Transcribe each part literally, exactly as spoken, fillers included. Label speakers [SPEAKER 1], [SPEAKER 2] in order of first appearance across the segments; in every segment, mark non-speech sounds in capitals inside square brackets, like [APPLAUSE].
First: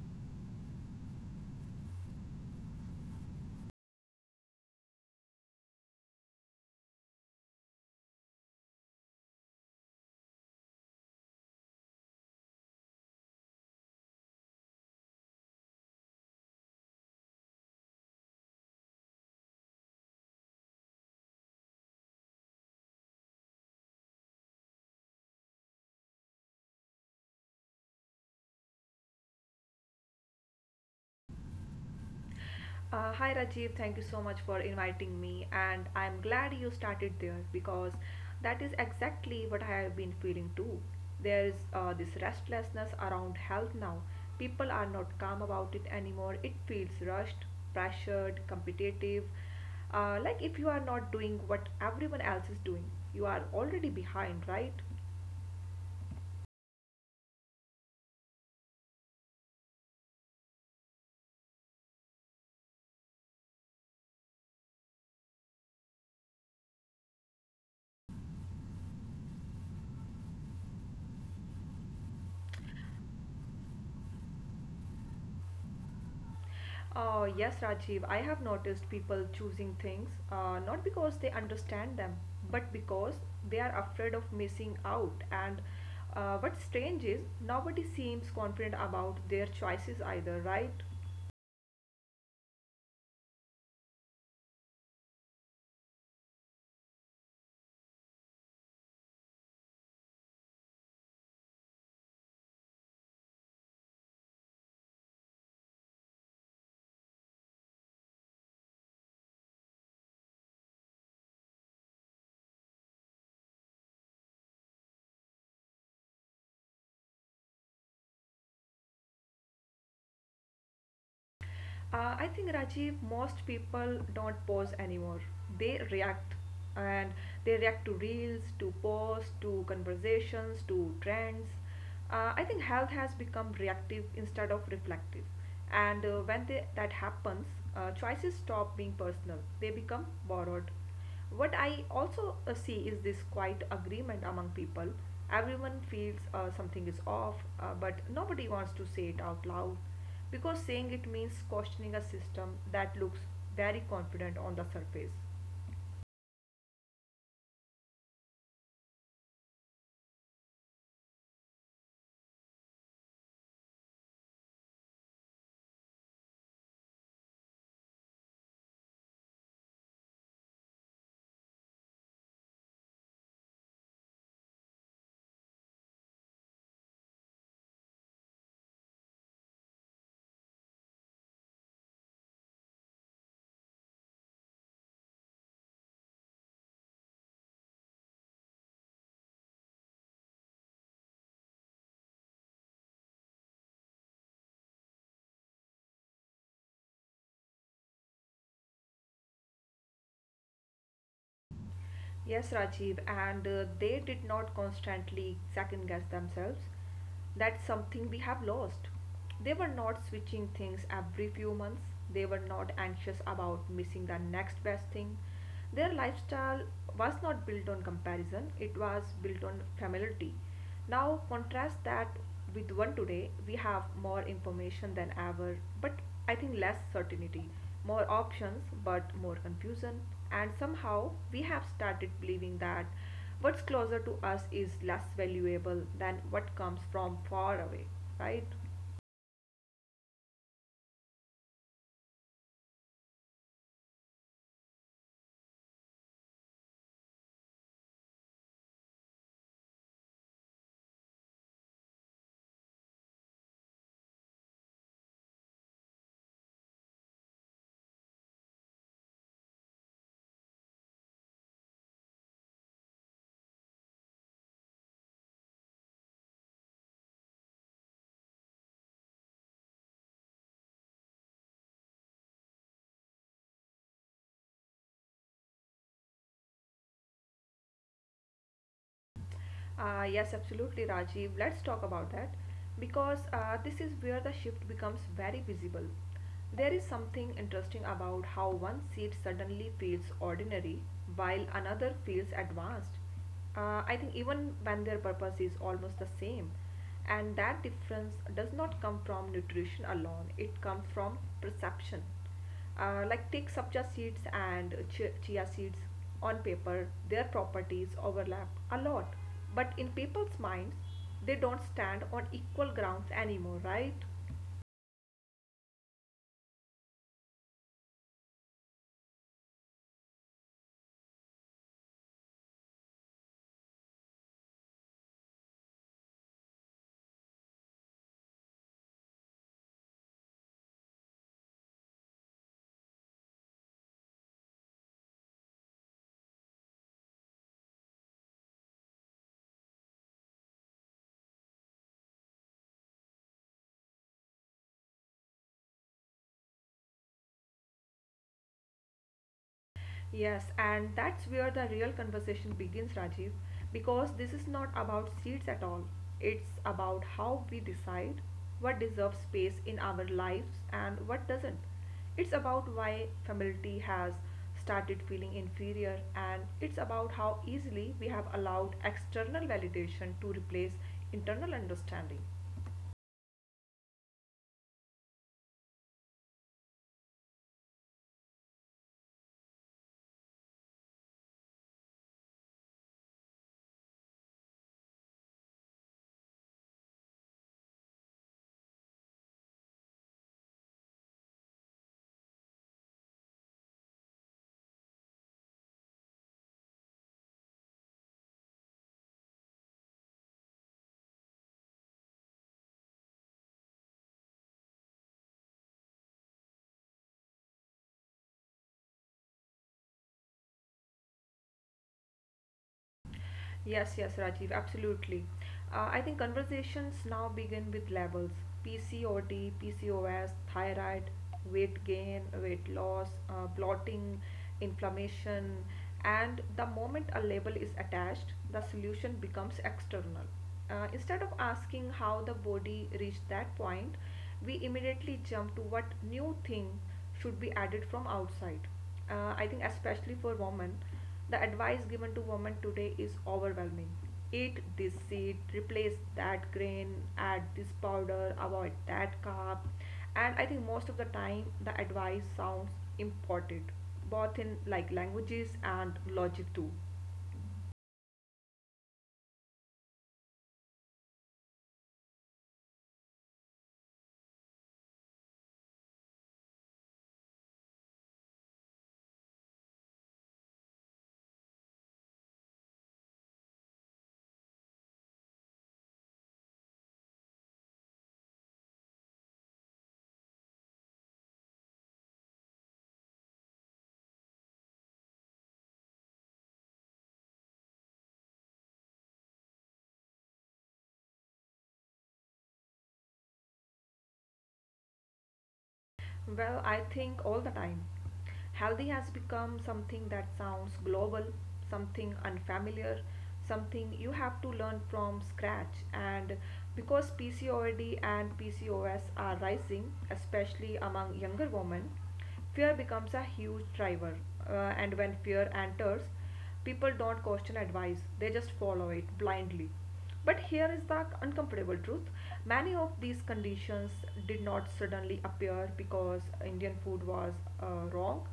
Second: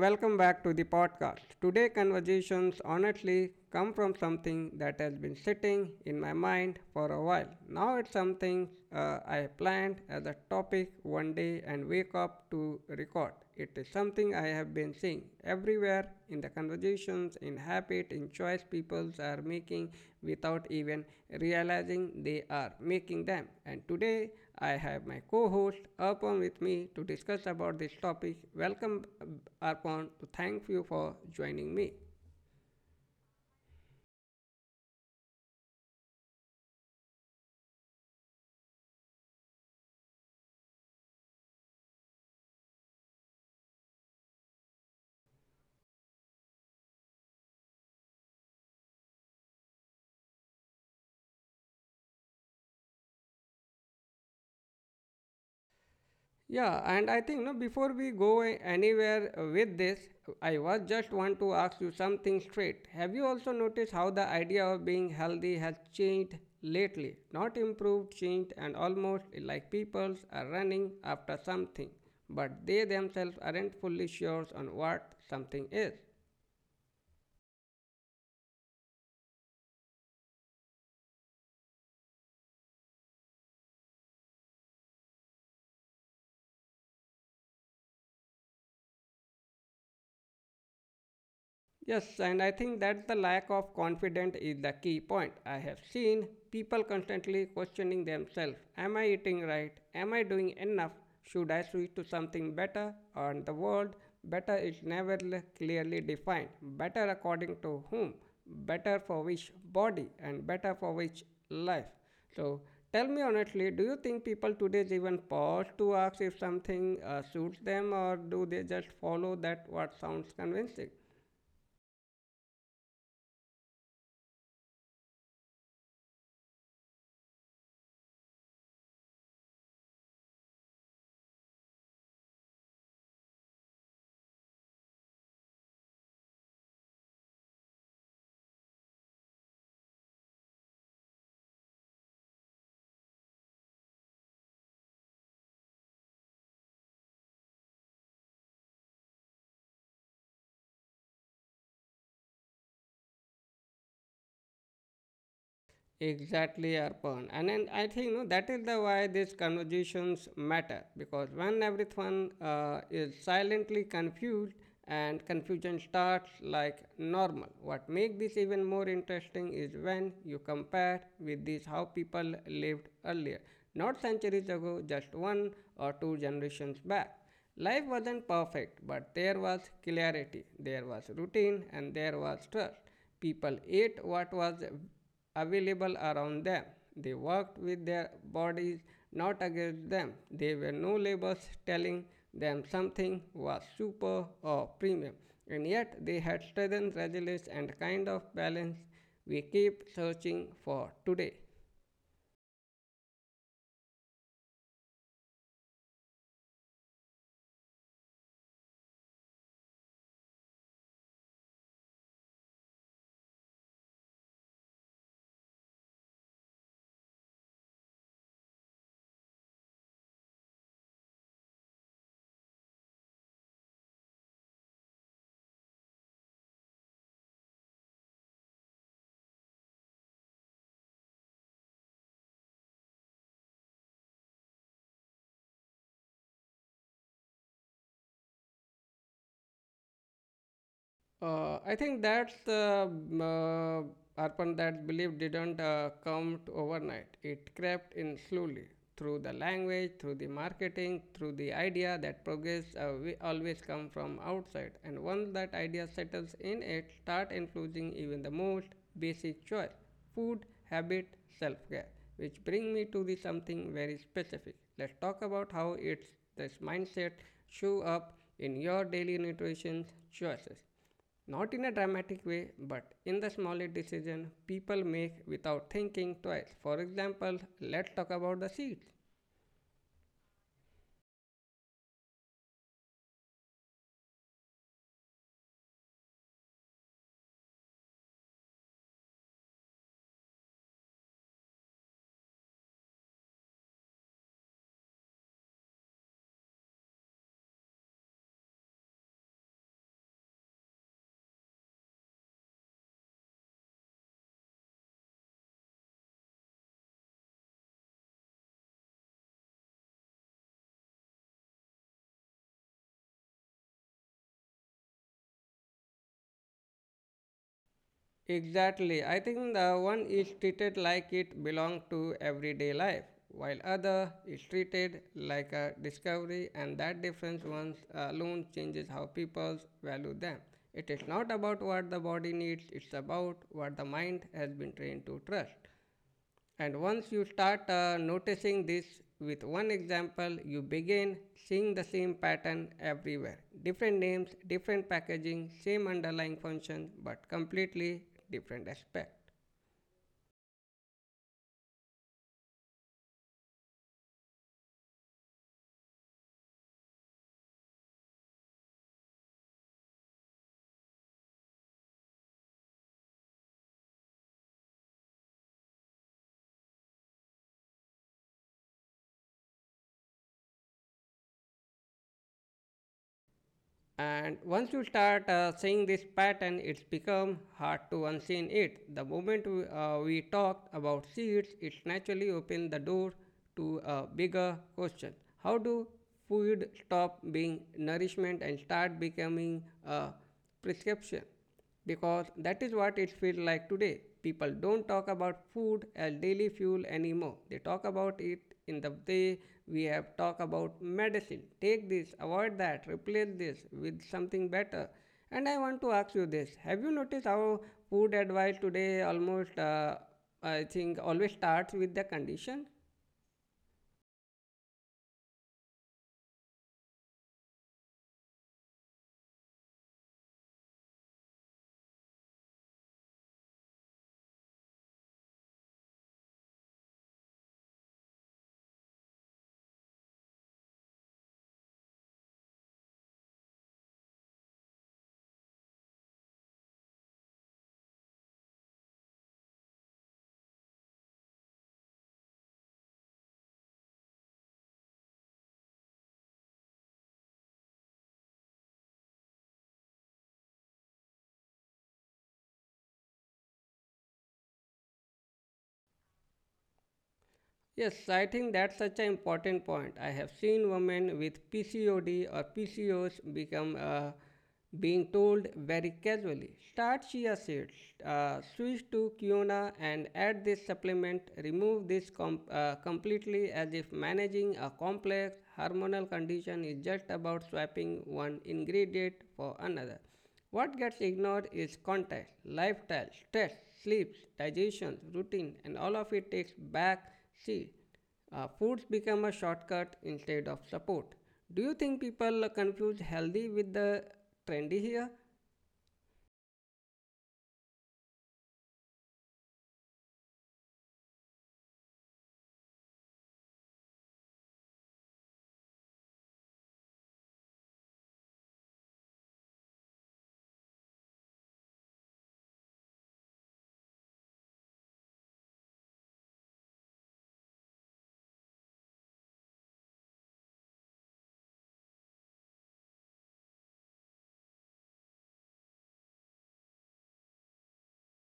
[SPEAKER 1] welcome back to the podcast. Today conversations honestly come from something that has been sitting in my mind for a while. Now it's something uh, I planned as a topic one day and wake up to record. It is something I have been seeing everywhere in the conversations, in habit, in choice people are making without even realizing they are making them. And today I have my co-host Arpan with me to discuss about this topic. Welcome, uh, Arpan, to thank you for joining me.
[SPEAKER 2] Uh, hi Rajiv, thank you so much for inviting me, and I'm glad you started there because that is exactly what I have been feeling too. There is uh, this restlessness around health now. People are not calm about it anymore. It feels rushed, pressured, competitive. Uh, like if you are not doing what everyone else is doing, you are already behind, right?
[SPEAKER 1] Yeah, and I think no before we go a- anywhere uh, with this, I was just want to ask you something straight. Have you also noticed how the idea of being healthy has changed lately? Not improved, changed, and almost like people are running after something, but they themselves aren't fully sure on what something is.
[SPEAKER 2] Oh, yes, Rajiv. I have noticed people choosing things uh, not because they understand them, but because they are afraid of missing out. And uh, what's strange is nobody seems confident about their choices either, right?
[SPEAKER 1] Yes, and I think that the lack of confidence is the key point. I have seen people constantly questioning themselves. Am I eating right? Am I doing enough? Should I switch to something better? And the word better is never l- clearly defined. Better according to whom? Better for which body? And better for which life? So tell me honestly, do you think people today even pause to ask if something uh, suits them, or do they just follow that what sounds convincing?
[SPEAKER 2] Uh, I think Rajiv, most people don't pause anymore. They react and they react to reels, to posts, to conversations, to trends. Uh, I think health has become reactive instead of reflective. And uh, when they, that happens, uh, choices stop being personal, they become borrowed. What I also uh, see is this quiet agreement among people. Everyone feels uh, something is off, uh, but nobody wants to say it out loud because saying it means questioning a system that looks very confident on the surface.
[SPEAKER 1] Exactly, Arpan. And then I think no, that is the why these conversations matter, because when everyone uh, is silently confused and confusion starts like normal. What makes this even more interesting is when you compare with this how people lived earlier, not centuries ago, just one or two generations back. Life wasn't perfect, but there was clarity, there was routine, and there was trust. People ate what was available around them. They worked with their bodies, not against them. There were no labels telling them something was super or premium, and yet they had strength, resilience, and kind of balance we keep searching for today.
[SPEAKER 2] Yes, Rajiv, and uh, they did not constantly second guess themselves. That's something we have lost. They were not switching things every few months, they were not anxious about missing the next best thing. Their lifestyle was not built on comparison, it was built on familiarity. Now, contrast that with one today, we have more information than ever, but I think less certainty, more options, but more confusion. And somehow, we have started believing that what's closer to us is less valuable than what comes from far away, right?
[SPEAKER 1] Uh, I think that's the um, uh, Arpan, that belief didn't uh, come to overnight. It crept in slowly through the language, through the marketing, through the idea that progress uh, we always come from outside. And once that idea settles in, it start influencing even the most basic choice, food, habit, self-care. Which bring me to the something very specific. Let's talk about how it's this mindset show up in your daily nutrition choices, not in a dramatic way, but in the smallest decision people make without thinking twice. For example, let's talk about the seats.
[SPEAKER 2] Uh, yes, absolutely, Rajiv. Let's talk about that because uh, this is where the shift becomes very visible. There is something interesting about how one seat suddenly feels ordinary while another feels advanced. Uh, I think even when their purpose is almost the same. And that difference does not come from nutrition alone, it comes from perception. Uh, like take sapja seeds and chia seeds on paper, their properties overlap a lot, but in people's minds, they don't stand on equal grounds anymore, right?
[SPEAKER 1] Exactly. I think the one is treated like it belongs to everyday life, while other is treated like a discovery, and that difference once alone changes how people value them. It is not about what the body needs, it's about what the mind has been trained to trust. And once you start uh, noticing this with one example, you begin seeing the same pattern everywhere. Different names, different packaging, same underlying function, but completely different aspect.
[SPEAKER 2] Yes, and that's where the real conversation begins, Rajiv, because this is not about seats at all. It's about how we decide what deserves space in our lives and what doesn't. It's about why femininity has started feeling inferior, and it's about how easily we have allowed external validation to replace internal understanding.
[SPEAKER 1] And once you start uh, seeing this pattern, it's become hard to unseen it. The moment we, uh, we talked about seeds, it naturally opened the door to a bigger question. How do food stop being nourishment and start becoming a prescription? Because that is what it feels like today. People don't talk about food as daily fuel anymore. They talk about it in the way we have talked about medicine. Take this, avoid that, replace this with something better. And I want to ask you this: have you noticed how food advice today almost, uh, I think, always starts with the condition?
[SPEAKER 2] Yes, yes, Rajiv, absolutely. Uh, I think conversations now begin with labels P C O D, P C O S, thyroid, weight gain, weight loss, uh, bloating, inflammation. And the moment a label is attached, the solution becomes external. Uh, instead of asking how the body reached that point, we immediately jump to what new thing should be added from outside. Uh, I think, especially for women. The advice given to women today is overwhelming. Eat this seed, replace that grain, add this powder, avoid that carb. And I think most of the time the advice sounds important, both in like languages and logic too.
[SPEAKER 1] Yes, I think that's such an important point. I have seen women with P C O D or P C O S become uh, being told very casually, start chia seeds, uh, switch to quinoa, and add this supplement. Remove this com- uh, completely, as if managing a complex hormonal condition is just about swapping one ingredient for another. What gets ignored is context, lifestyle, stress, sleep, digestion, routine, and all of it takes back seat. Uh, foods become a shortcut instead of support. Do you think people confuse healthy with the trendy here?
[SPEAKER 2] Well, I think all the time. Healthy has become something that sounds global, something unfamiliar, something you have to learn from scratch. And because P C O D and P C O S are rising, especially among younger women, fear becomes a huge driver. Uh, and when fear enters, people don't question advice, they just follow it blindly. But here is the uncomfortable truth: many of these conditions did not suddenly appear because Indian food was uh, wrong.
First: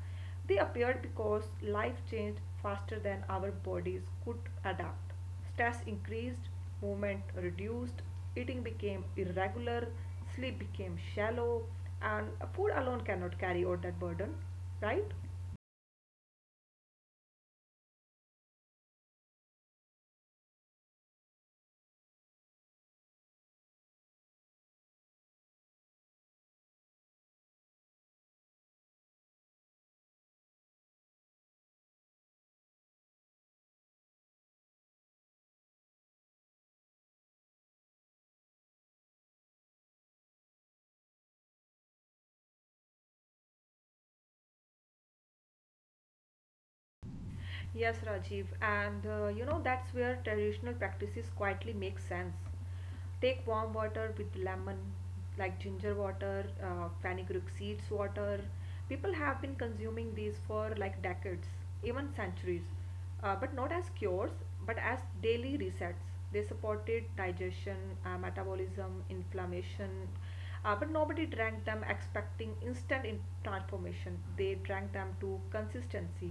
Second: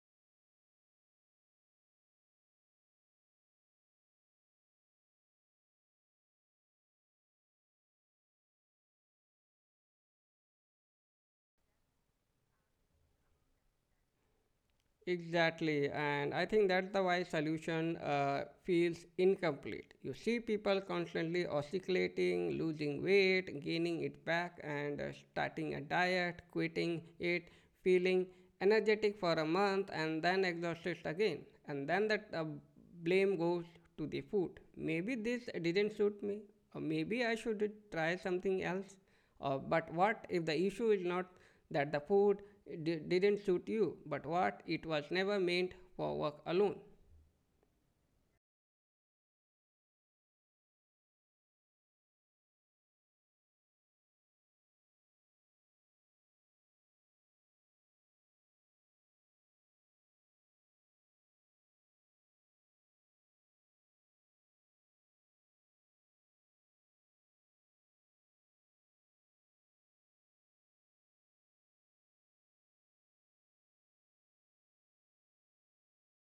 [SPEAKER 2] They appeared because life changed faster than our bodies could adapt. Stress increased, movement reduced, eating became irregular, sleep became shallow, and food alone cannot carry out that burden, right?
[SPEAKER 1] Exactly, and I think that's the why solution uh, feels incomplete. You see people constantly oscillating, losing weight, gaining it back, and uh, starting a diet, quitting it, feeling energetic for a month, and then exhausted again. And then that uh, blame goes to the food. Maybe this didn't suit me, or maybe I should try something else. Uh, but what if the issue is not that the food di- didn't suit you, but what it was never meant for work alone?
[SPEAKER 2] Yes, Rajiv, and uh, you know that's where traditional practices quietly make sense. Take warm water with lemon, like ginger water, uh, fenugreek seeds water. People have been consuming these for like decades, even centuries, uh, but not as cures, but as daily resets. They supported digestion, uh, metabolism, inflammation, uh, but nobody drank them expecting instant in transformation. They drank them to consistency.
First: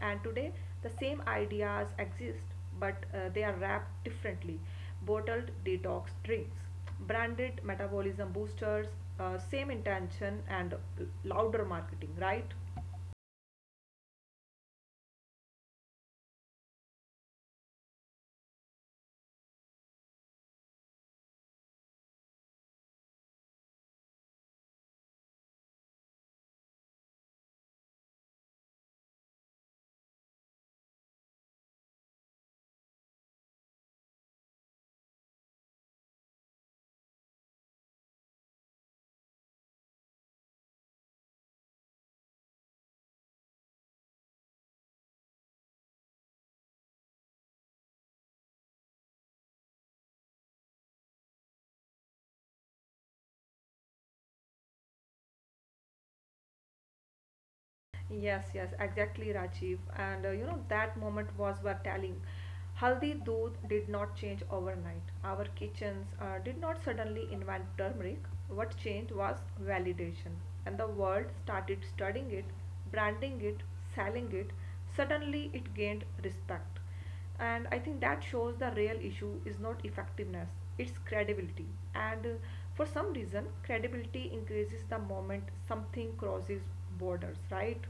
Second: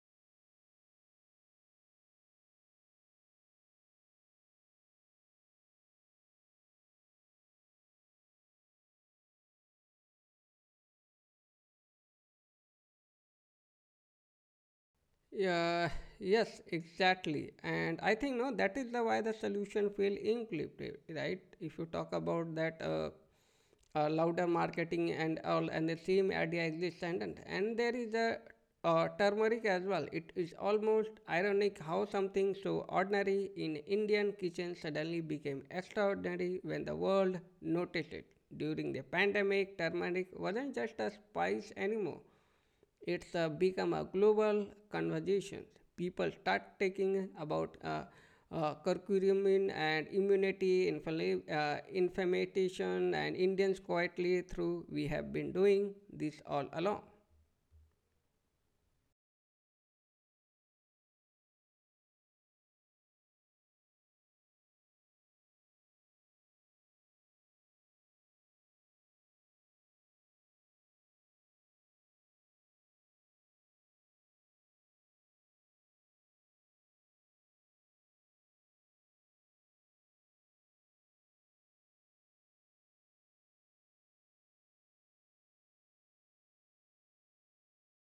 [SPEAKER 2] And today the same ideas exist, but uh, they are wrapped differently: bottled detox drinks, branded metabolism boosters, uh, same intention and uh, louder marketing, right?
[SPEAKER 1] Yeah, yes, exactly. And I think no, that is the why the solution feel incomplete, right? If you talk about that uh, uh, louder marketing and all, and the same idea exists, and and and there is a uh, turmeric as well. It is almost ironic how something so ordinary in Indian kitchen suddenly became extraordinary when the world noticed it. During the pandemic, turmeric wasn't just a spice anymore, it's uh, become a global conversation. People start taking about uh, uh, curcumin and immunity, infl- uh, inflammation, and Indians quietly through we have been doing this all along.
[SPEAKER 2] Yes, yes, exactly, Rajiv. And uh, you know, that moment was worth telling. Haldi doodh did not change overnight. Our kitchens uh, did not suddenly invent turmeric. What changed was validation. And the world started studying it, branding it, selling it. Suddenly, it gained respect, and I think that shows the real issue is not effectiveness, it's credibility. And uh, for some reason credibility increases the moment something crosses borders, right?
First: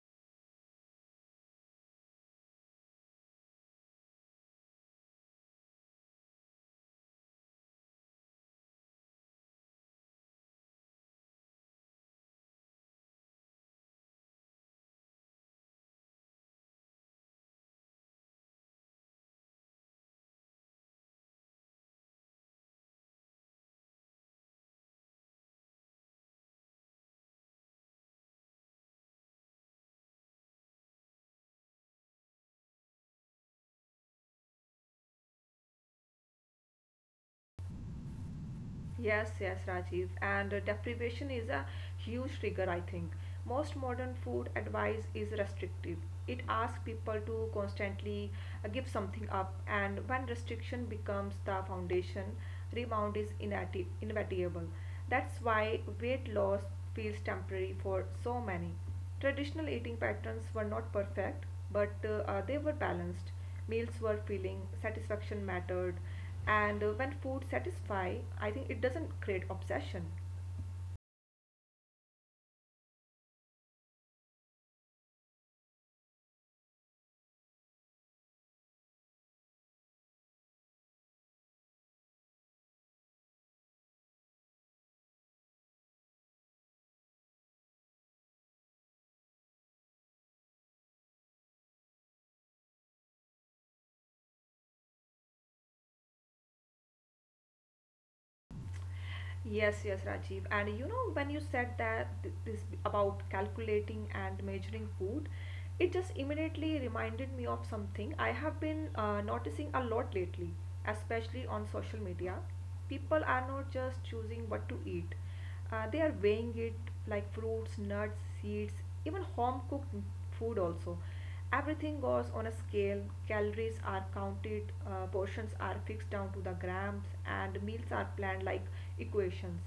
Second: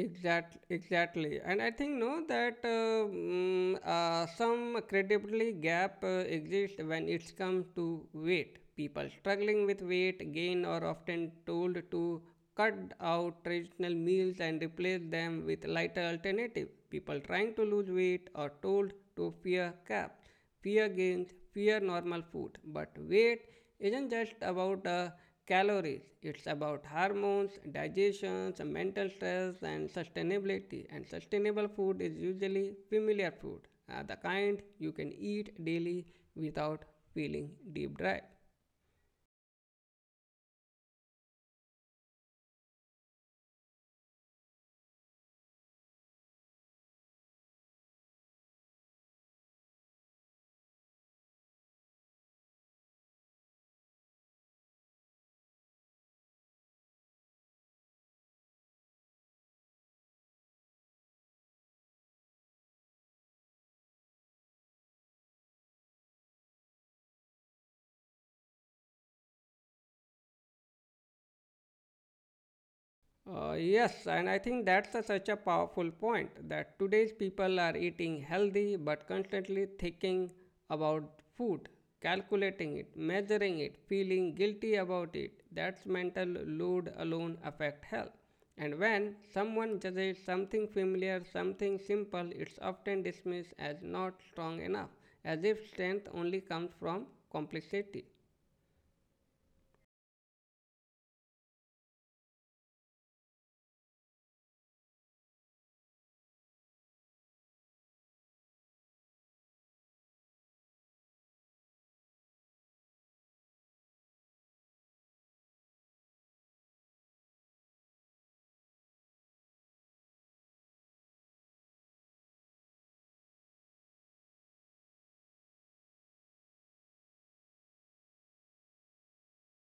[SPEAKER 1] Exact, exactly, and I think no that uh, mm, uh, some credibility gap uh, exists when it comes to weight. People struggling with weight gain are often told to cut out traditional meals and replace them with lighter alternative. People trying to lose weight are told to fear carbs, fear gains, fear normal food. But weight isn't just about the calories, it's about hormones, digestions, mental stress, and sustainability. And sustainable food is usually familiar food, uh, the kind you can eat daily without feeling deep dry.
[SPEAKER 2] Yes, yes, Rajiv. And uh, deprivation is a huge trigger, I think. Most modern food advice is restrictive. It asks people to constantly uh, give something up, and when restriction becomes the foundation, rebound is inati- inevitable. That's why weight loss feels temporary for so many. Traditional eating patterns were not perfect, but uh, uh, they were balanced. Meals were filling, satisfaction mattered, and uh, when food satisfies, I think it doesn't create obsession.
[SPEAKER 1] Uh, yes, and I think that's a, such a powerful point that today's people are eating healthy but constantly thinking about food, calculating it, measuring it, feeling guilty about it. That's mental load alone affect health. And when someone judges something familiar, something simple, it's often dismissed as not strong enough, as if strength only comes from complexity.
[SPEAKER 2] Yes, yes, Rajiv, and you know when you said that th- this about calculating and measuring food, it just immediately reminded me of something I have been uh, noticing a lot lately, especially on social media. People are not just choosing what to eat. Uh, they are weighing it, like fruits, nuts, seeds, even home cooked food also. Everything goes on a scale. Calories are counted, uh, portions are fixed down to the grams, and meals are planned like equations.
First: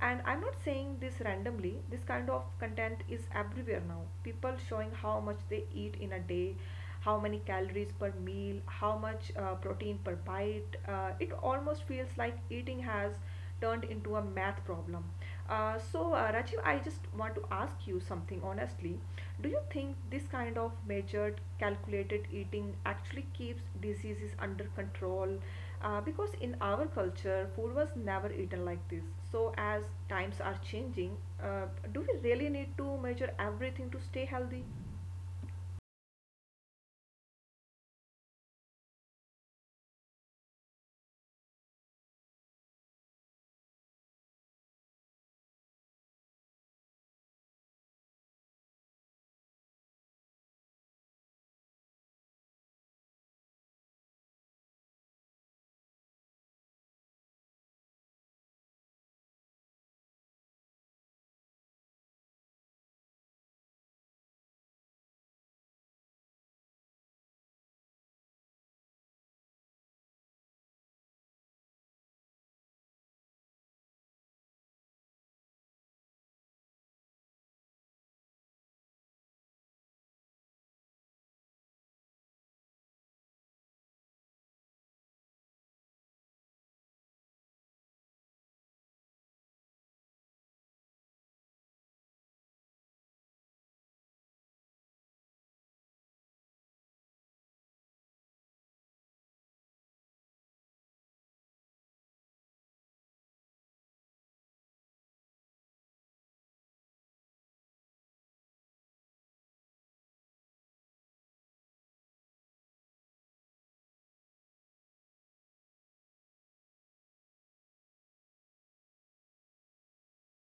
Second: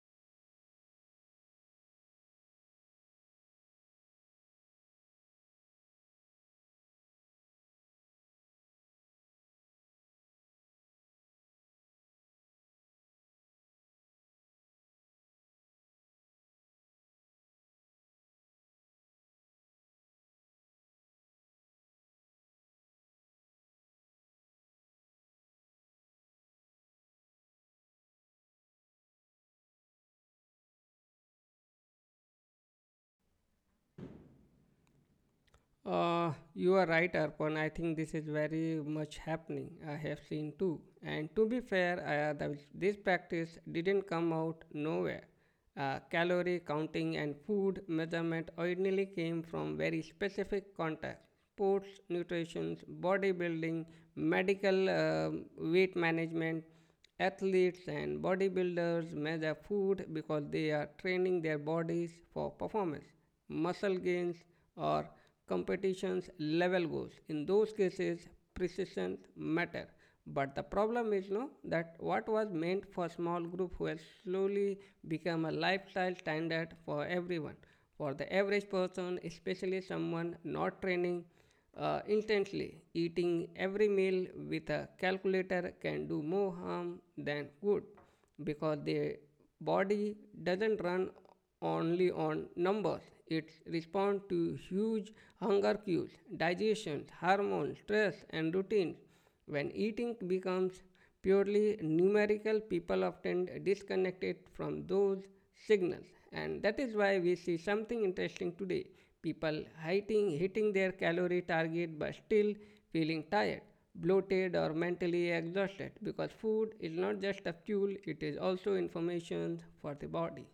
[SPEAKER 2] And I'm not saying this randomly. This kind of content is everywhere now. People showing how much they eat in a day, how many calories per meal, how much uh, protein per bite. Uh, it almost feels like eating has turned into a math problem. Uh, so, uh, Rajiv, I just want to ask you something honestly. Do you think this kind of measured, calculated eating actually keeps diseases under control? Uh, because in our culture, food was never eaten like this. So, as times are changing, uh, do we really need to measure everything to stay healthy?
[SPEAKER 1] Uh, you are right, Arpan. I think this is very much happening. I have seen too. And to be fair, uh, the, this practice didn't come out nowhere. Uh, calorie counting and food measurement originally came from very specific contexts: sports, nutrition, bodybuilding, medical um weight management. Athletes and bodybuilders measure food because they are training their bodies for performance, muscle gains, or competition's level goals. In those cases, precision matter. But the problem is no that what was meant for small group will slowly become a lifestyle standard for everyone. For the average person, especially someone not training uh, intensely, eating every meal with a calculator can do more harm than good, because the body doesn't run only on numbers. It responds to huge hunger cues, digestion, hormones, stress, and routines. When eating becomes purely numerical, people often disconnect it from those signals. And that is why we see something interesting today. People hitting, hitting their calorie target but still feeling tired, bloated, or mentally exhausted, because food is not just a fuel, it is also information for the body.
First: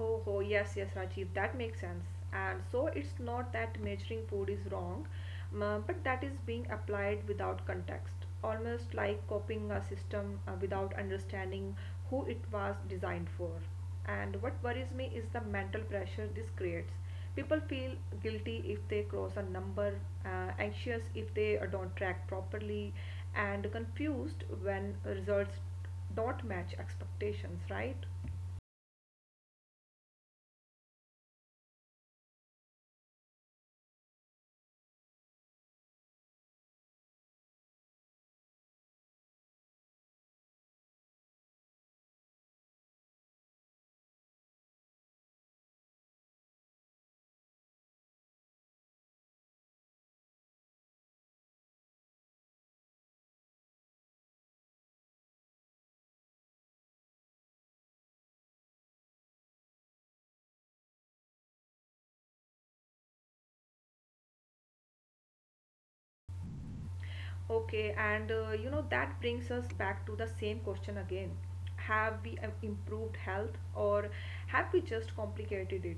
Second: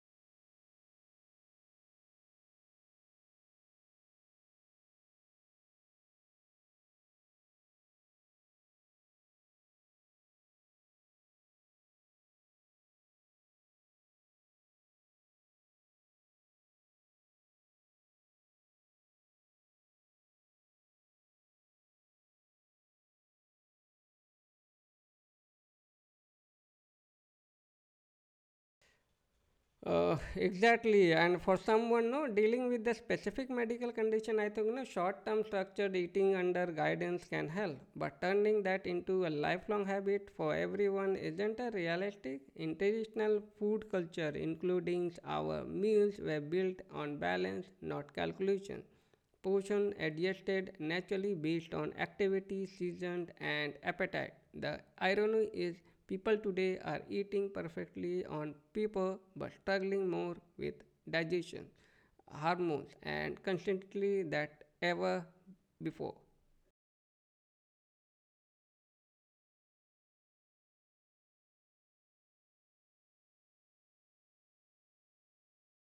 [SPEAKER 2] Oh, oh, yes, yes, Rajiv, that makes sense. And so it's not that measuring food is wrong, m- but that is being applied without context, almost like copying a system uh, without understanding who it was designed for. And what worries me is the mental pressure this creates. People feel guilty if they cross a number, uh, anxious if they uh, don't track properly, and confused when results don't match expectations, right?
[SPEAKER 1] Uh, exactly, and for someone no dealing with the specific medical condition, I think no short-term structured eating under guidance can help. But turning that into a lifelong habit for everyone isn't a realistic. International food culture, including our meals, were built on balance, not calculation. Portion adjusted naturally based on activity, season, and appetite. The irony is people today are eating perfectly on paper but struggling more with digestion, hormones, and constantly that ever before.
[SPEAKER 2] Okay, and uh, you know that brings us back to the same question again. Have we um, improved health, or have we just complicated it?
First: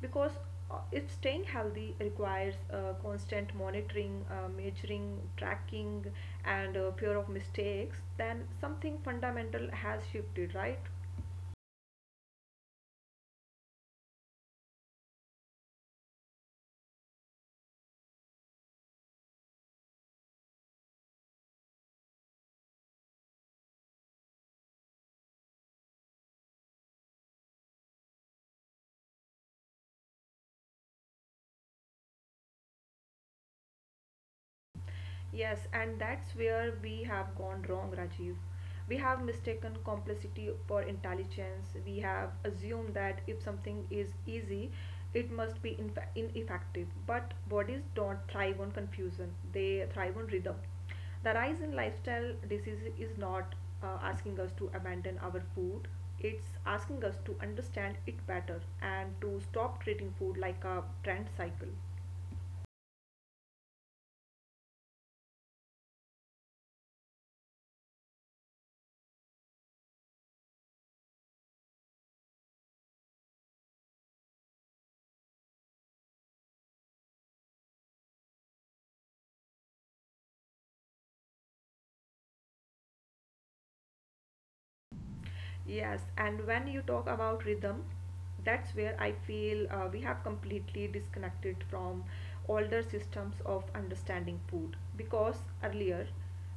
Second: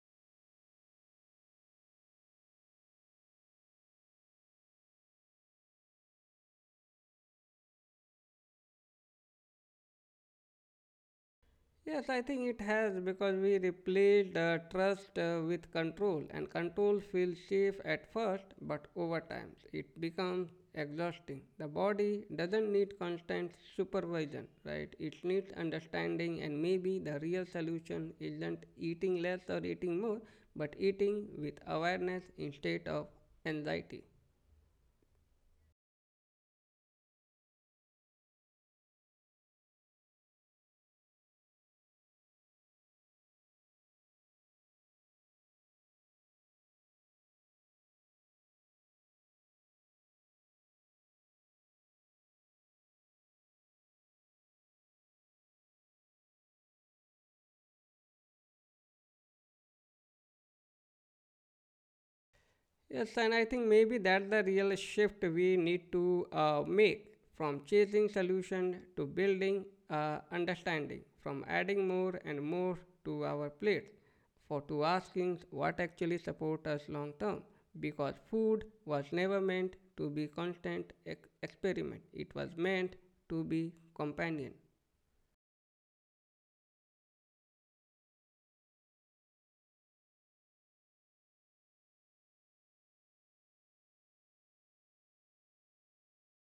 [SPEAKER 2] Because uh, if staying healthy requires uh, constant monitoring, uh, measuring, tracking, and uh, fear of mistakes, then something fundamental has shifted, right?
[SPEAKER 1] Yes, I think it has, because we replaced uh, trust uh, with control, and control feels safe at first, but over time it becomes exhausting. The body doesn't need constant supervision, right? It needs understanding, and maybe the real solution isn't eating less or eating more, but eating with awareness instead of anxiety.
[SPEAKER 2] Yes, and that's where we have gone wrong, Rajiv. We have mistaken complexity for intelligence. We have assumed that if something is easy, it must be infa- ineffective. But bodies don't thrive on confusion, they thrive on rhythm. The rise in lifestyle diseases is not uh, asking us to abandon our food, it's asking us to understand it better and to stop treating food like a trend cycle.
[SPEAKER 1] Yes, and I think maybe that's the real shift we need to uh, make, from chasing solution to building uh, understanding, from adding more and more to our plate, for to asking what actually support us long term. Because food was never meant to be constant ex- experiment; it was meant to be companion.
[SPEAKER 2] Yes, and when you talk about rhythm, that's where I feel uh, we have completely disconnected from older systems of understanding food, because earlier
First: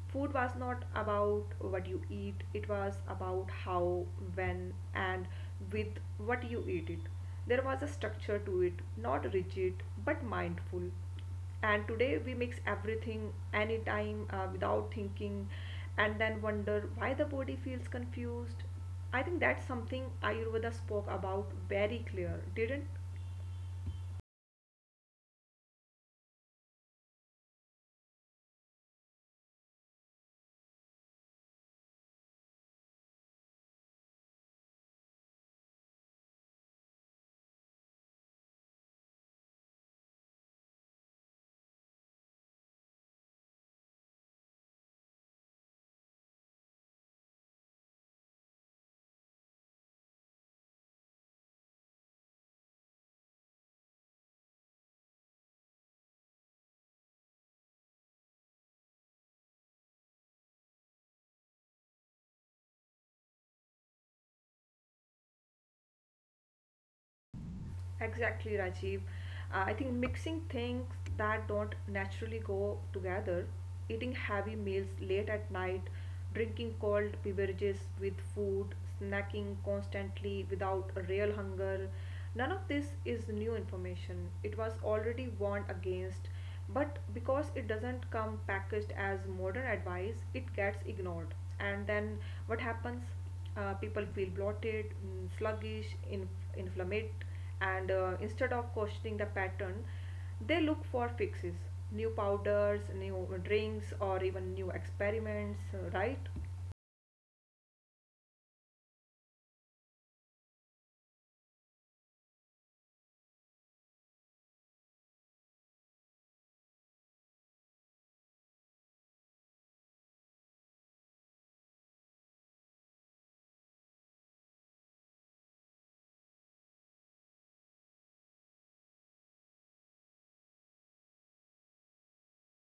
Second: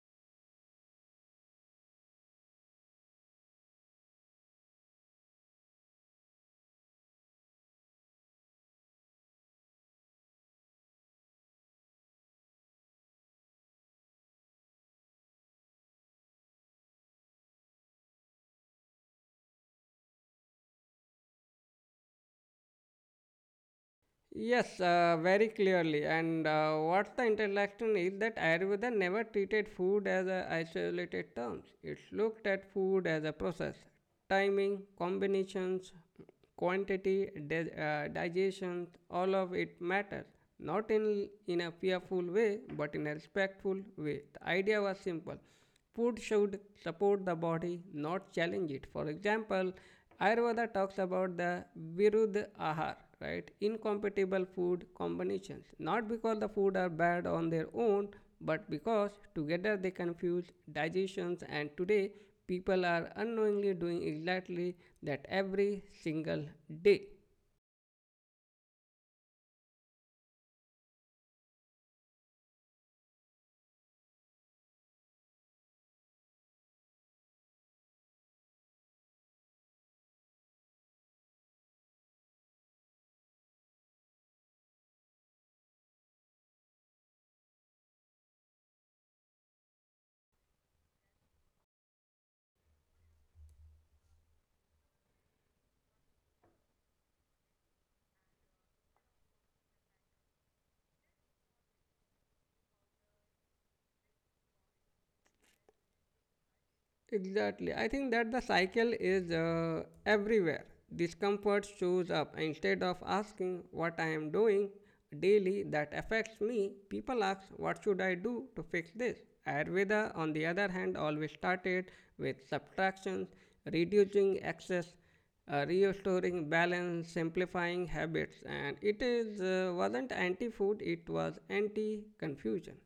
[SPEAKER 2] food was not about what you eat, it was about how, when, and with what you eat it. There was a structure to it, not rigid but mindful, and today we mix everything anytime uh, without thinking and then wonder why the body feels confused. I think that's something Ayurveda spoke about very clear, didn't.
[SPEAKER 1] Yes, uh, very clearly. And uh, what the interaction is that Ayurveda never treated food as a isolated terms. It looked at food as a process, timing, combinations, quantity, di- uh, digestion. All of it matters, not in in a fearful way, but in a respectful way. The idea was simple. Food should support the body, not challenge it. For example, Ayurveda talks about the virudh ahar, right? Incompatible food combinations. Not because the food are bad on their own, but because together they confuse digestions. And today, people are unknowingly doing exactly that every single day.
[SPEAKER 2] Exactly, Rajiv. Uh, I think mixing things that don't naturally go together, eating heavy meals late at night, drinking cold beverages with food, snacking constantly without a real hunger, none of this is new information. It was already warned against, but because it doesn't come packaged as modern advice it gets ignored. And then what happens, uh, people feel bloated, mm, sluggish, in, inflamed, and uh, instead of questioning the pattern they look for fixes: new powders, new drinks, or even new experiments, uh, right?
[SPEAKER 1] Exactly. I think that the cycle is uh, everywhere. Discomfort shows up. Instead of asking what I am doing daily that affects me, people ask, "What should I do to fix this?" Ayurveda, on the other hand, always started with subtractions, reducing excess, uh, restoring balance, simplifying habits, and it is uh, wasn't anti-food; it was anti-confusion.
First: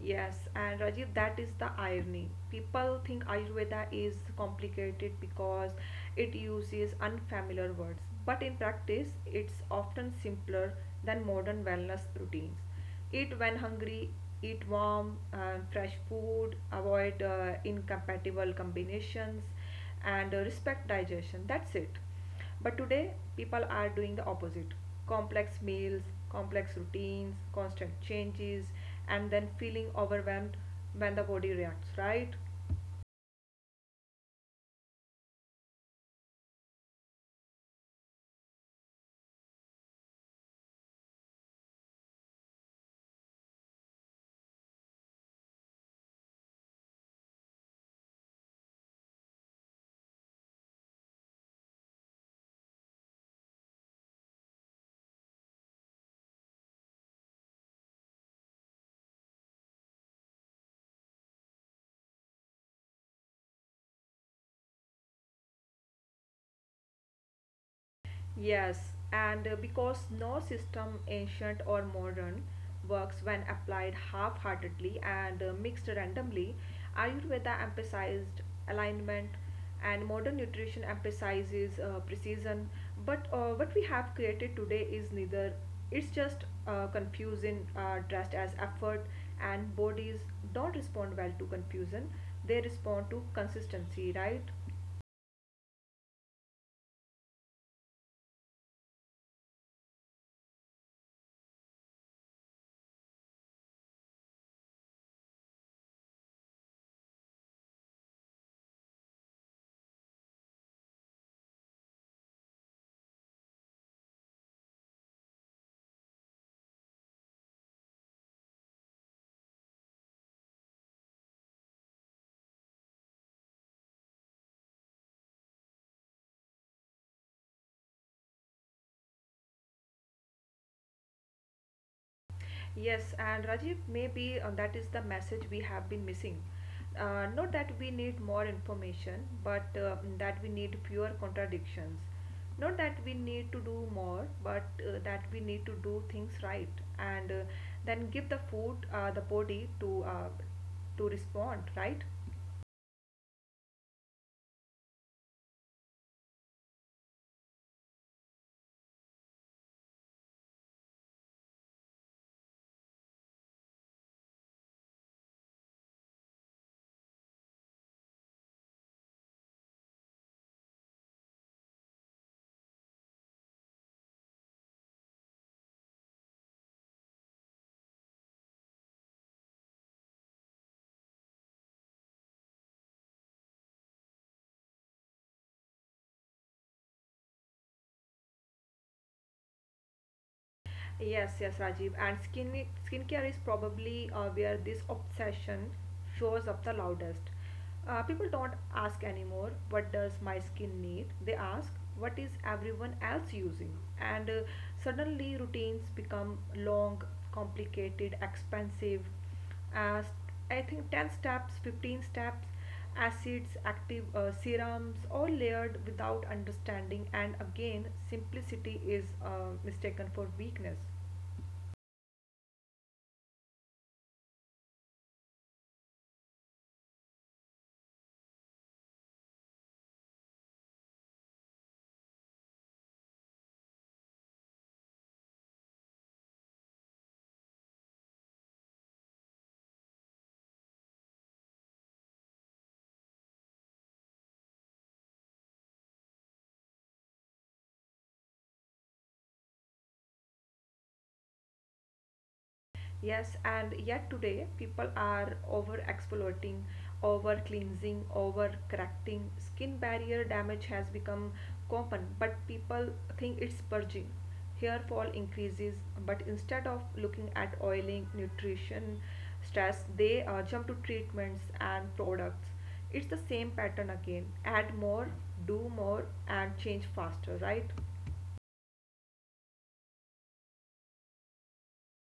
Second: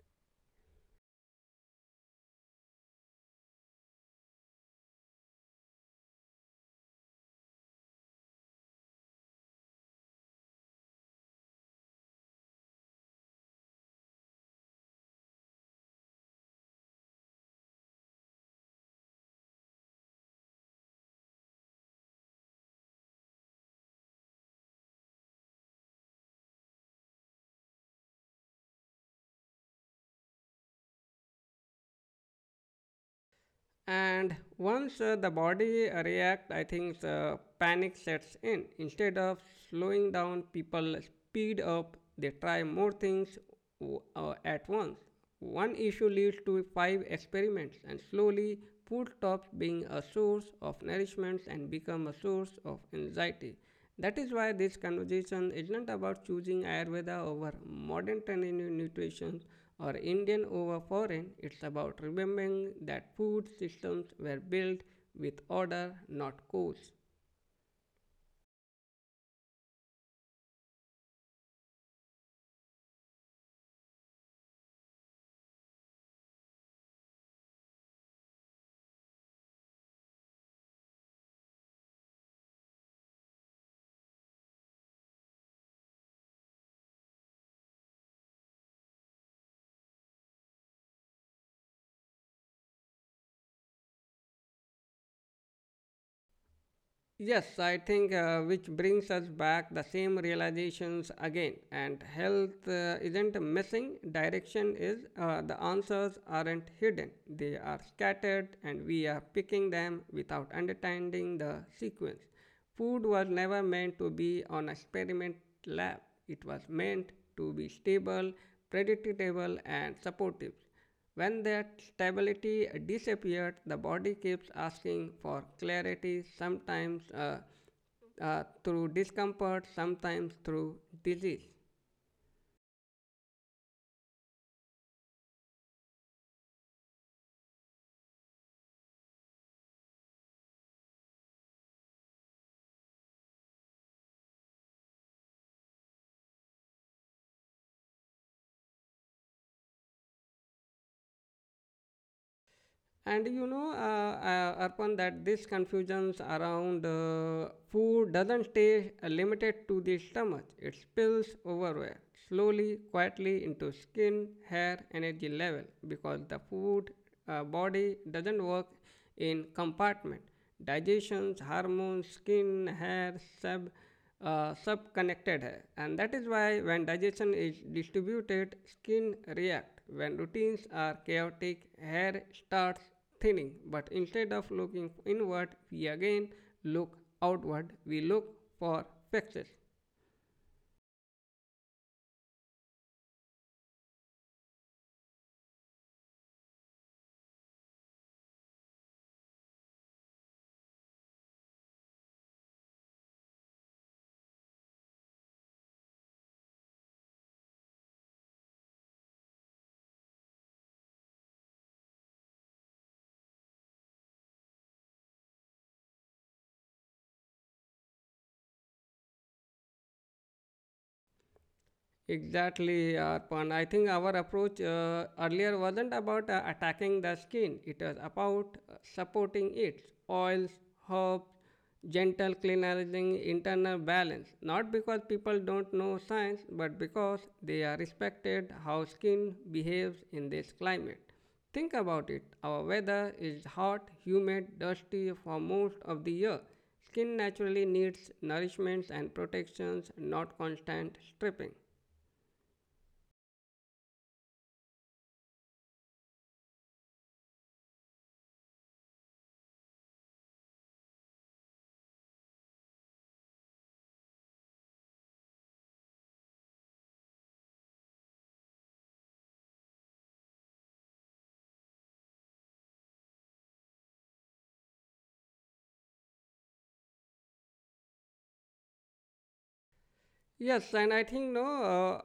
[SPEAKER 2] Yes, and Rajiv, that is the irony. People think Ayurveda is complicated because it uses unfamiliar words, but in practice, it's often simpler than modern wellness routines. Eat when hungry, eat warm, uh, fresh food, avoid uh, incompatible combinations, and uh, respect digestion. That's it. But today, people are doing the opposite: complex meals, complex routines, constant changes, and then feeling overwhelmed when the body reacts, right?
[SPEAKER 1] And once uh, the body reacts, I think uh, panic sets in. Instead of slowing down, people speed up, they try more things uh, at once. One issue leads to five experiments, and slowly, food stops being a source of nourishment and becomes a source of anxiety. That is why this conversation is not about choosing Ayurveda over modern trending in nutrition or Indian over foreign. It's about remembering that food systems were built with order, not codes.
[SPEAKER 2] Yes, and uh, because no system, ancient or modern, works when applied half heartedly and uh, mixed randomly, Ayurveda emphasized alignment and modern nutrition emphasizes uh, precision. But uh, what we have created today is neither, it's just uh, confusing, uh, dressed as effort, and bodies don't respond well to confusion, they respond to consistency, right?
[SPEAKER 1] Yes, I think uh, which brings us back the same realizations again. And health uh, isn't missing, direction is uh, the answers aren't hidden, they are scattered, and we are picking them without understanding the sequence. Food was never meant to be on experiment lab, it was meant to be stable, predictable, and supportive. When that stability disappears, the body keeps asking for clarity, sometimes uh, uh, through discomfort, sometimes through disease.
[SPEAKER 2] Yes, and Rajiv, maybe uh, that is the message we have been missing. Uh, not that we need more information, but uh, that we need fewer contradictions. Not that we need to do more, but uh, that we need to do things right and uh, then give the food, uh, the body to uh, to respond, right?
[SPEAKER 1] And you know, uh, uh, Arpan, that this confusions around uh, food doesn't stay uh, limited to the stomach. It spills overwhere, slowly, quietly into skin, hair, energy level, because the food uh, body doesn't work in compartment. Digestions, hormones, skin, hair, sub uh, subconnected है, and that is why when digestion is distributed, skin react; when routines are chaotic, hair starts thinning. But instead of looking inward, we again look outward, we look for fixes.
[SPEAKER 2] Yes, yes, Rajiv. And skin skincare is probably uh, where this obsession shows up the loudest. Uh, people don't ask anymore, what does my skin need? They ask, what is everyone else using? And uh, suddenly routines become long, complicated, expensive uh, I think ten steps, fifteen steps, acids, active uh, serums, all layered without understanding. And again, simplicity is uh, mistaken for weakness.
[SPEAKER 1] Exactly, Arpan. I think our approach uh, earlier wasn't about uh, attacking the skin, it was about uh, supporting it. Oils, herbs, gentle cleansing, internal balance. Not because people don't know science, but because they are respected how skin behaves in this climate. Think about it. Our weather is hot, humid, dusty for most of the year. Skin naturally needs nourishments and protections, not constant stripping.
[SPEAKER 2] Yes, and yet today people are over exploiting, over cleansing, over correcting. Skin barrier damage has become common, but people think it's purging. Hair fall increases, but instead of looking at oiling, nutrition, stress, they uh, jump to treatments and products. It's the same pattern again. Add more, do more, and change faster, right?
[SPEAKER 1] Yes, and I think no. Uh,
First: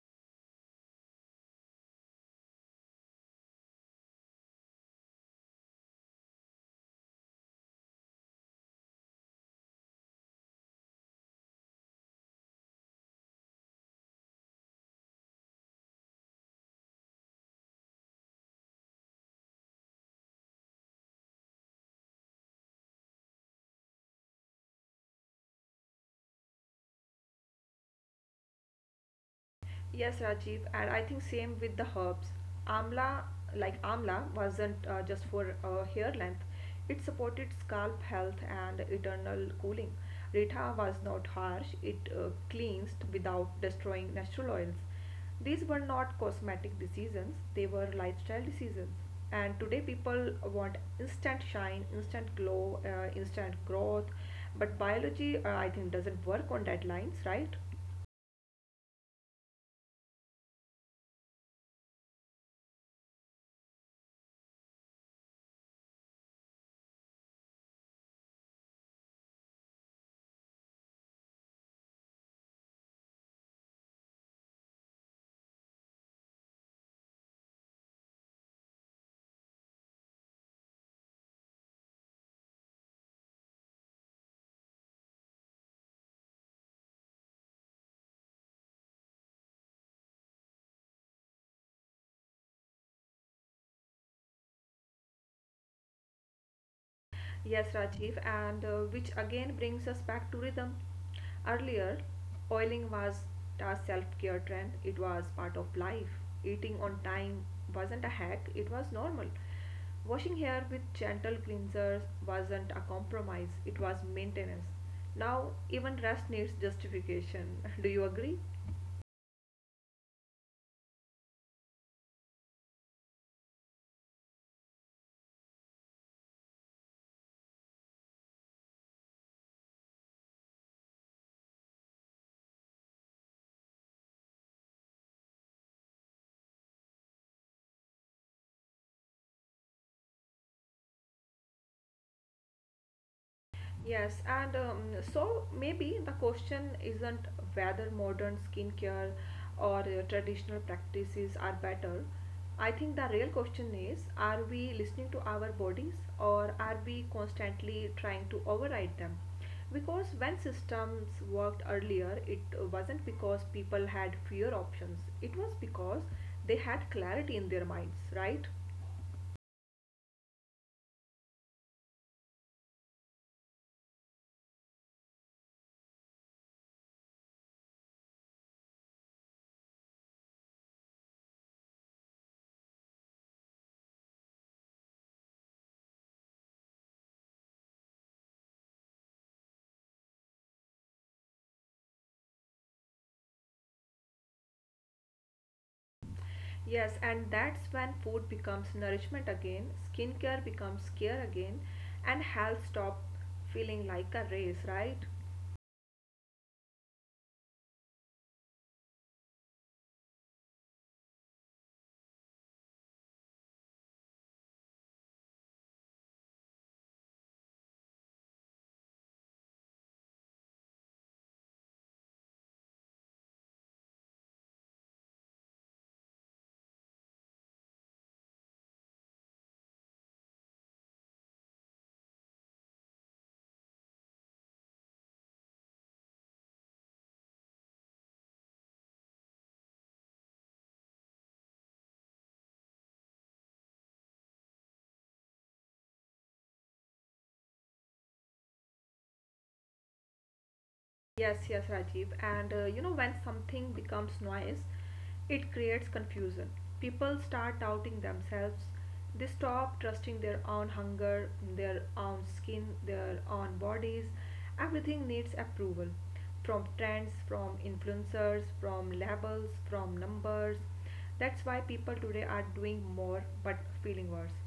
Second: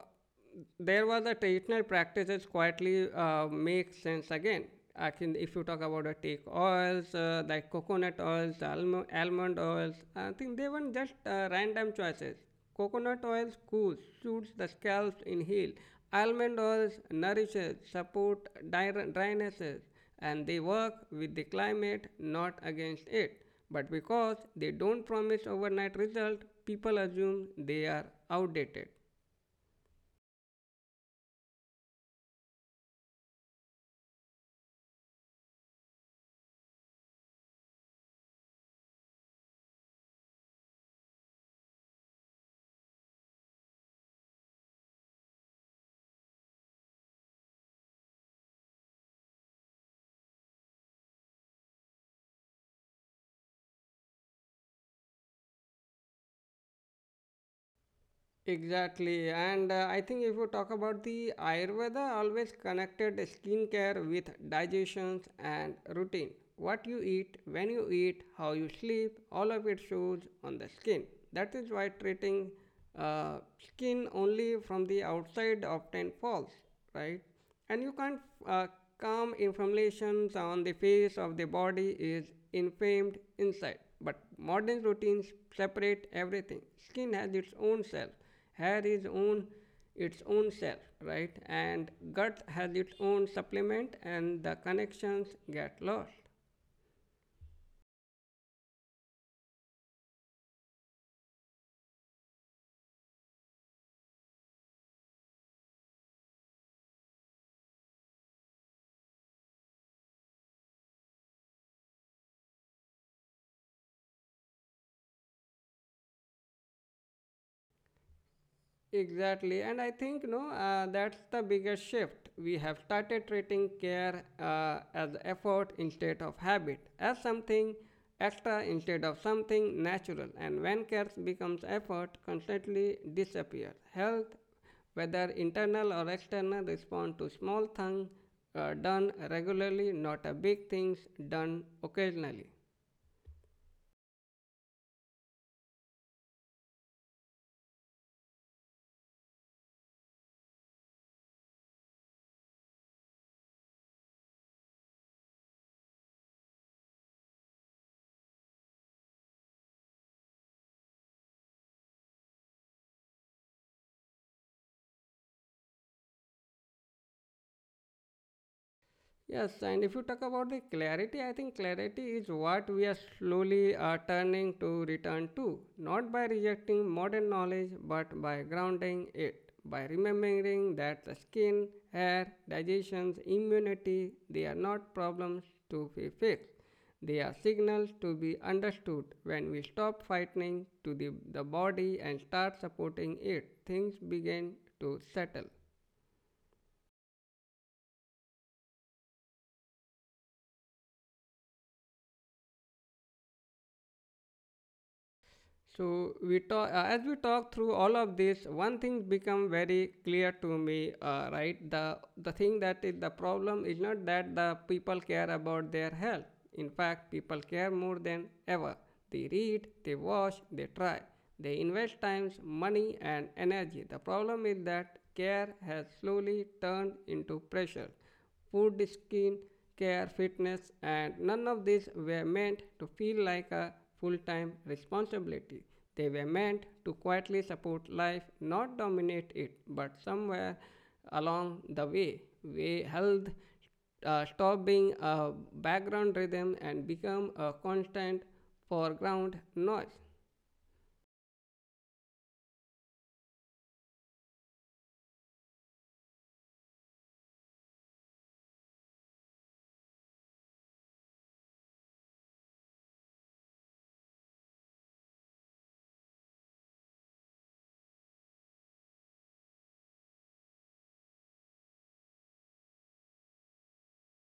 [SPEAKER 1] There was a traditional practices quietly uh, make sense again. I can, if you talk about the take oils, uh, like coconut oils, almo- almond oils, I think they weren't just uh, random choices. Coconut oils cools, suits the scalp in heel. Almond oils nourishes, support dry- drynesses, and they work with the climate, not against it. But because they don't promise overnight result, people assume they are outdated.
[SPEAKER 2] Yes, Rajiv, and I think same with the herbs. Amla, like amla, wasn't uh, just for uh, hair length. It supported scalp health and eternal cooling. Rita was not harsh. It uh, cleansed without destroying natural oils. These were not cosmetic decisions. They were lifestyle decisions. And today people want instant shine, instant glow, uh, instant growth. But biology, uh, I think, doesn't work on deadlines, right?
[SPEAKER 1] Exactly, and uh, I think if you talk about the Ayurveda, always connected skincare with digestions and routine. What you eat, when you eat, how you sleep, all of it shows on the skin. That is why treating uh, skin only from the outside often falls, right? And you can't uh, calm inflammations on the face of the body is inflamed inside. But modern routines separate everything. Skin has its own cell, hair is own its own cell, right? And gut has its own supplement, and the connections get lost.
[SPEAKER 2] Yes, Rajiv, and uh, which again brings us back to rhythm. Earlier, oiling was a self care trend, it was part of life. Eating on time wasn't a hack, it was normal. Washing hair with gentle cleansers wasn't a compromise, it was maintenance. Now, even rest needs justification. [LAUGHS] Do you agree?
[SPEAKER 1] Exactly, and I think no, uh, that's the biggest shift. We have started treating care uh, as effort instead of habit, as something extra instead of something natural. And when care becomes effort, constantly disappears. Health, whether internal or external, respond to small things uh, done regularly, not a big things done occasionally.
[SPEAKER 2] Yes, and um, so maybe the question isn't whether modern skincare or uh, traditional practices are better. I think the real question is, are we listening to our bodies or are we constantly trying to override them? Because when systems worked earlier, it wasn't because people had fewer options, it was because they had clarity in their minds, right?
[SPEAKER 1] Yes, and if you talk about the clarity, I think clarity is what we are slowly uh, turning to return to, not by rejecting modern knowledge, but by grounding it, by remembering that the skin, hair, digestions, immunity, they are not problems to be fixed. They are signals to be understood. When we stop fighting to the, the body and start supporting it, things begin to settle.
[SPEAKER 2] Yes, and that's when food becomes nourishment again, skincare becomes care again, and health stop feeling like a race, right?
[SPEAKER 1] So we talk uh, as we talk through all of this, one thing become very clear to me. Uh, right, the the thing that is the problem is not that the people care about their health. In fact, people care more than ever. They read, they watch, they try, they invest times, money, and energy. The problem is that care has slowly turned into pressure food, skin care, fitness, and none of these were meant to feel like a full time responsibility. They were meant to quietly support life, not dominate it, but somewhere along the way, we held uh, stop being a background rhythm and become a constant foreground noise.
[SPEAKER 2] Yes, yes, Rajiv. And uh, you know, when something becomes noise, it creates confusion. People start doubting themselves. They stop trusting their own hunger, their own skin, their own bodies. Everything needs approval from trends, from influencers, from labels, from numbers. That's why people today are doing more but feeling worse.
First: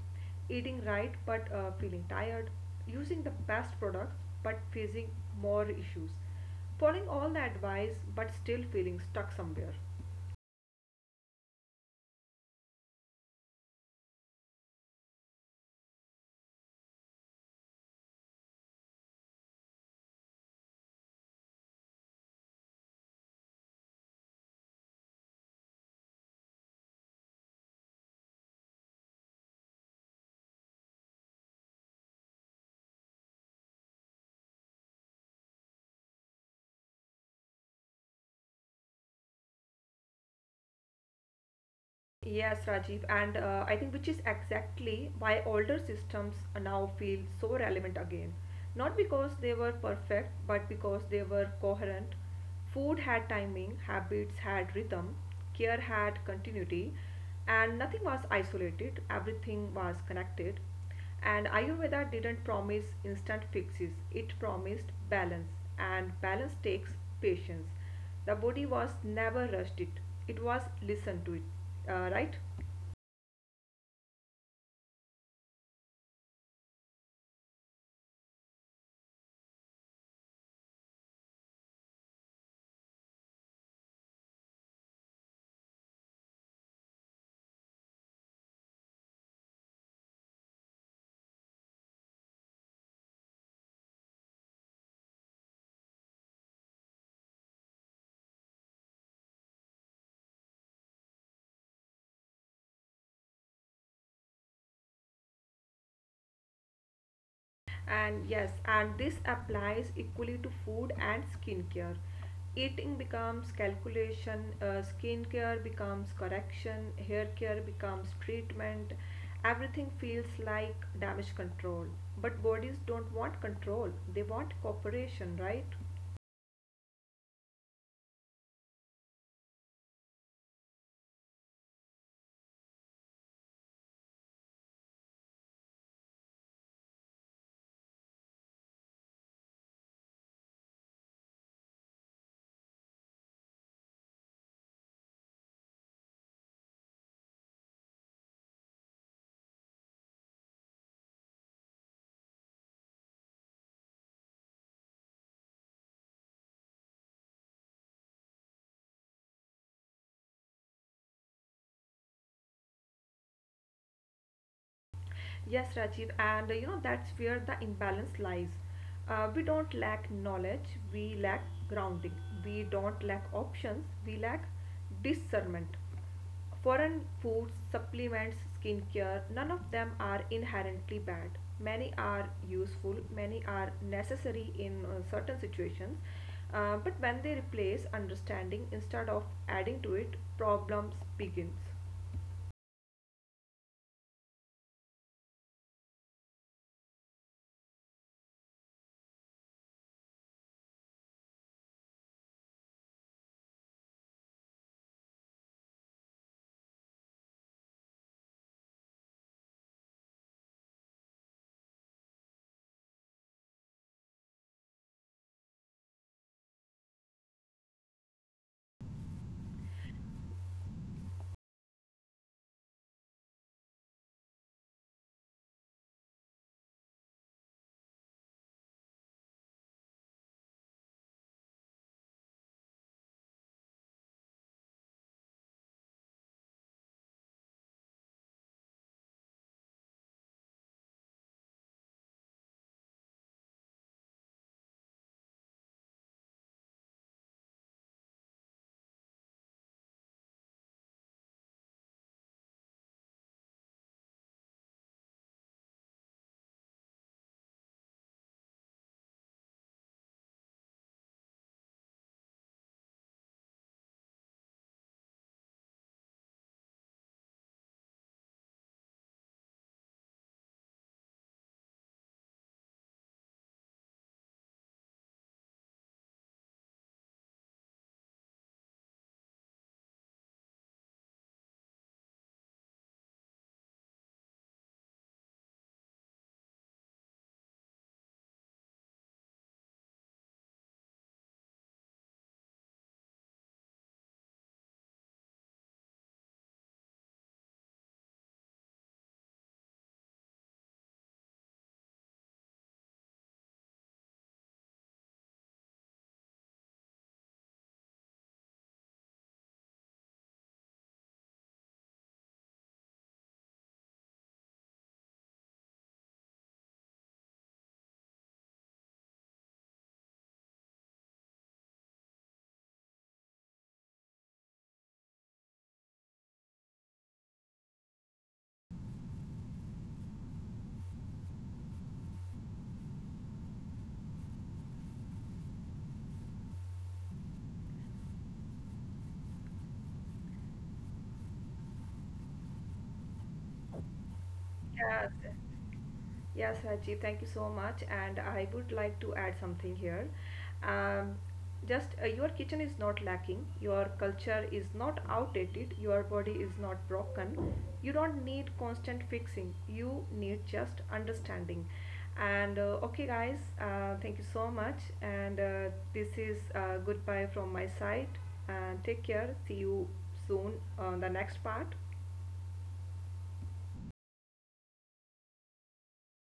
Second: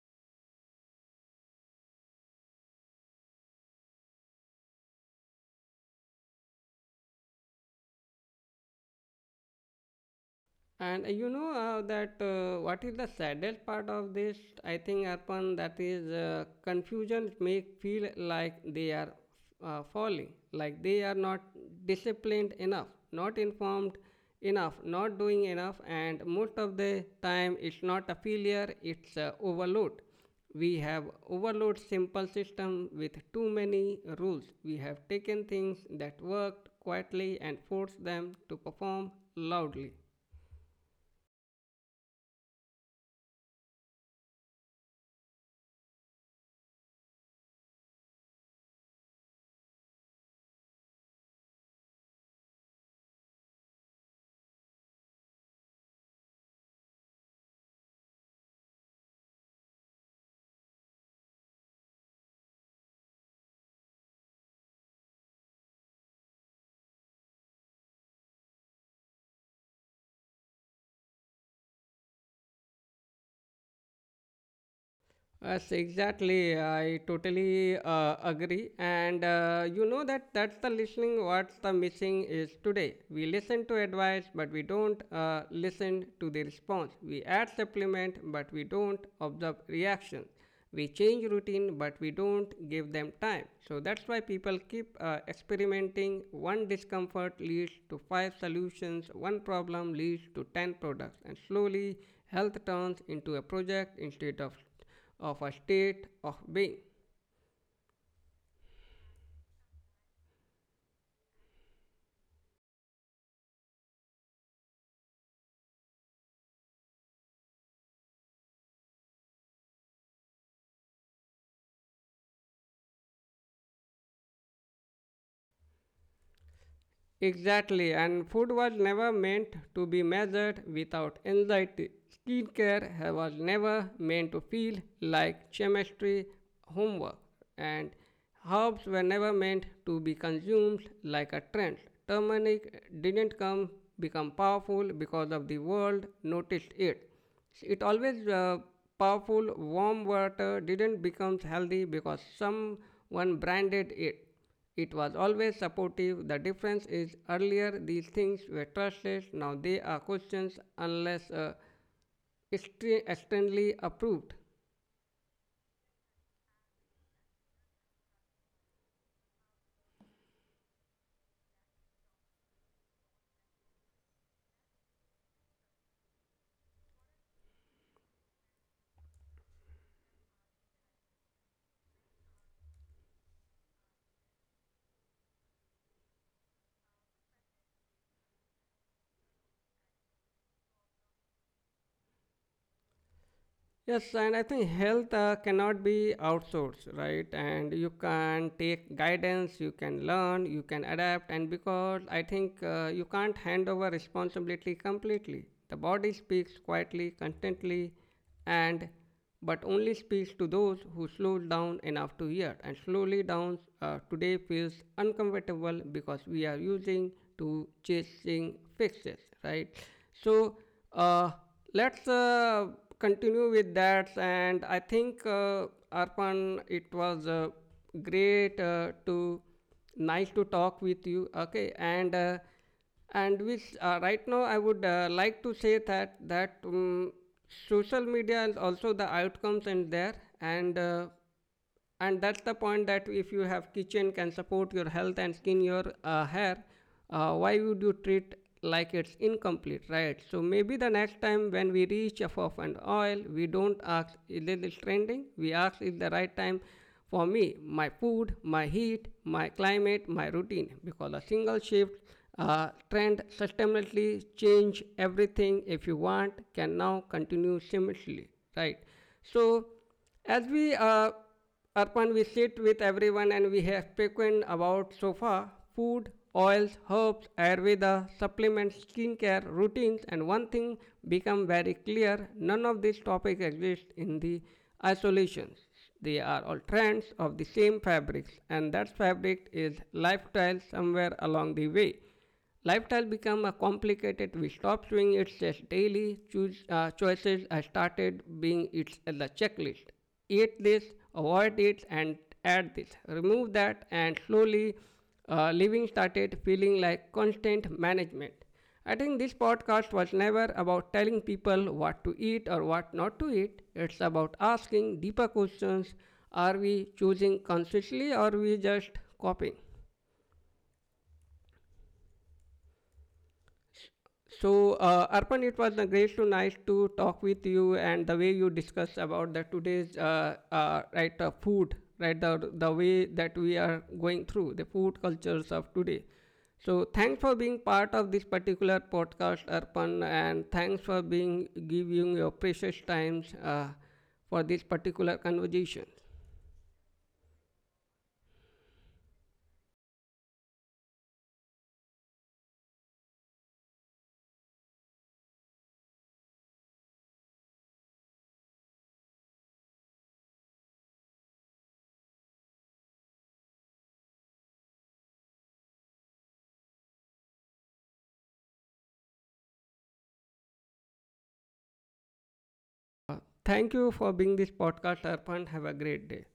[SPEAKER 2] Eating right but uh, feeling tired. Using the best products but facing more issues. Following all the advice, but still feeling stuck somewhere.
[SPEAKER 1] And uh, you know uh, that uh, what is the saddest part of this? I think, Arpan, that is uh, confusion make feel like they are uh, falling, like they are not disciplined enough, not informed enough, not doing enough, and most of the time it's not a failure, it's uh, overload. We have overload simple system with too many rules. We have taken things that worked quietly and forced them to perform loudly.
[SPEAKER 2] Yes, Rajiv, and uh, I think which is exactly why older systems now feel so relevant again. Not because they were perfect, but because they were coherent. Food had timing, habits had rhythm, care had continuity, and nothing was isolated, everything was connected. And Ayurveda didn't promise instant fixes, it promised balance, and balance takes patience. The body was never rushed it, it was listened to it, uh, right?
[SPEAKER 1] Yes, exactly. I totally uh, agree. And uh, you know that that's the listening what's the missing is today. We listen to advice, but we don't uh, listen to the response. We add supplement, but we don't observe reaction. We change routine, but we don't give them time. So that's why people keep uh, experimenting. One discomfort leads to five solutions, one problem leads to ten products, and slowly health turns into a project instead of of a state of being.
[SPEAKER 2] And yes, and this applies equally to food and skincare. Eating becomes calculation, uh, skincare becomes correction, hair care becomes treatment. Everything feels like damage control. But bodies don't want control, they want cooperation, right?
[SPEAKER 1] Exactly, and food was never meant to be measured without anxiety. Skincare was never meant to feel like chemistry homework, and herbs were never meant to be consumed like a trend. Turmeric didn't come become powerful because of the world noticed it. It always uh, powerful warm water didn't become healthy because someone branded it. It was always supportive. The difference is earlier these things were trusted, now they are questions unless uh, externally approved.
[SPEAKER 2] Yes, Rajiv, and uh, you know that's where the imbalance lies. Uh, we don't lack knowledge, we lack grounding. We don't lack options, we lack discernment. Foreign foods, supplements, skincare, none of them are inherently bad. Many are useful, many are necessary in uh, certain situations. Uh, but when they replace understanding instead of adding to it, problems begins.
[SPEAKER 1] Yes, and I think health uh, cannot be outsourced, right? And you can take guidance, you can learn, you can adapt, and because I think uh, you can't hand over responsibility completely. The body speaks quietly, constantly, and but only speaks to those who slows down enough to hear. And slowly down uh, today feels uncomfortable because we are using to chasing fixes, right? So uh, let's uh, continue with that. And I think, uh, Arpan, it was uh, great uh, to nice to talk with you. Okay, and uh, and which uh, right now I would uh, like to say that that um, social media is also the outcomes in there, and uh, and that's the point that if you have kitchen can support your health and skin your uh, hair, uh, why would you treat like it's incomplete, right? So maybe the next time when we reach a off and oil, we don't ask is this trending, we ask is the right time for me, my food, my heat, my climate, my routine, because a single shift uh, trend sustainably change everything if you want can now continue seamlessly, right? So as we uh, Arpan, we sit with everyone and we have spoken about so far food, oils, herbs, Ayurveda, supplements, skincare, routines, and one thing become very clear, none of these topics exist in the isolation. They are all trends of the same fabrics, and that fabric is lifestyle somewhere along the way. Lifestyle become a complicated. We stop doing it just daily. Choose uh, choices I started being it as a checklist. Eat this, avoid it, and add this. Remove that, and slowly uh, living started feeling like constant management. I think this podcast was never about telling people what to eat or what not to eat. It's about asking deeper questions. Are we choosing consciously or are we just copying? So, uh, Arpan, it was uh, great to nice to talk with you and the way you discussed about the today's uh, uh, right uh, food, right the the way that we are going through the food cultures of today. So, thanks for being part of this particular podcast, Arpan, and thanks for being giving your precious times uh, for this
[SPEAKER 2] Yes.
[SPEAKER 1] particular conversation.
[SPEAKER 2] Yes, Rajiv, thank you so much. And I would like to add something here. Um, just uh, your kitchen is not lacking, your culture is not outdated, your body is not broken. You don't need constant fixing, you need just understanding. And uh, okay, guys, uh, thank you so much. And uh, this is uh, goodbye from my side. And take care. See you soon on the next part.
[SPEAKER 1] Uh, Thank you for being this podcast, Arpan. Have a great day.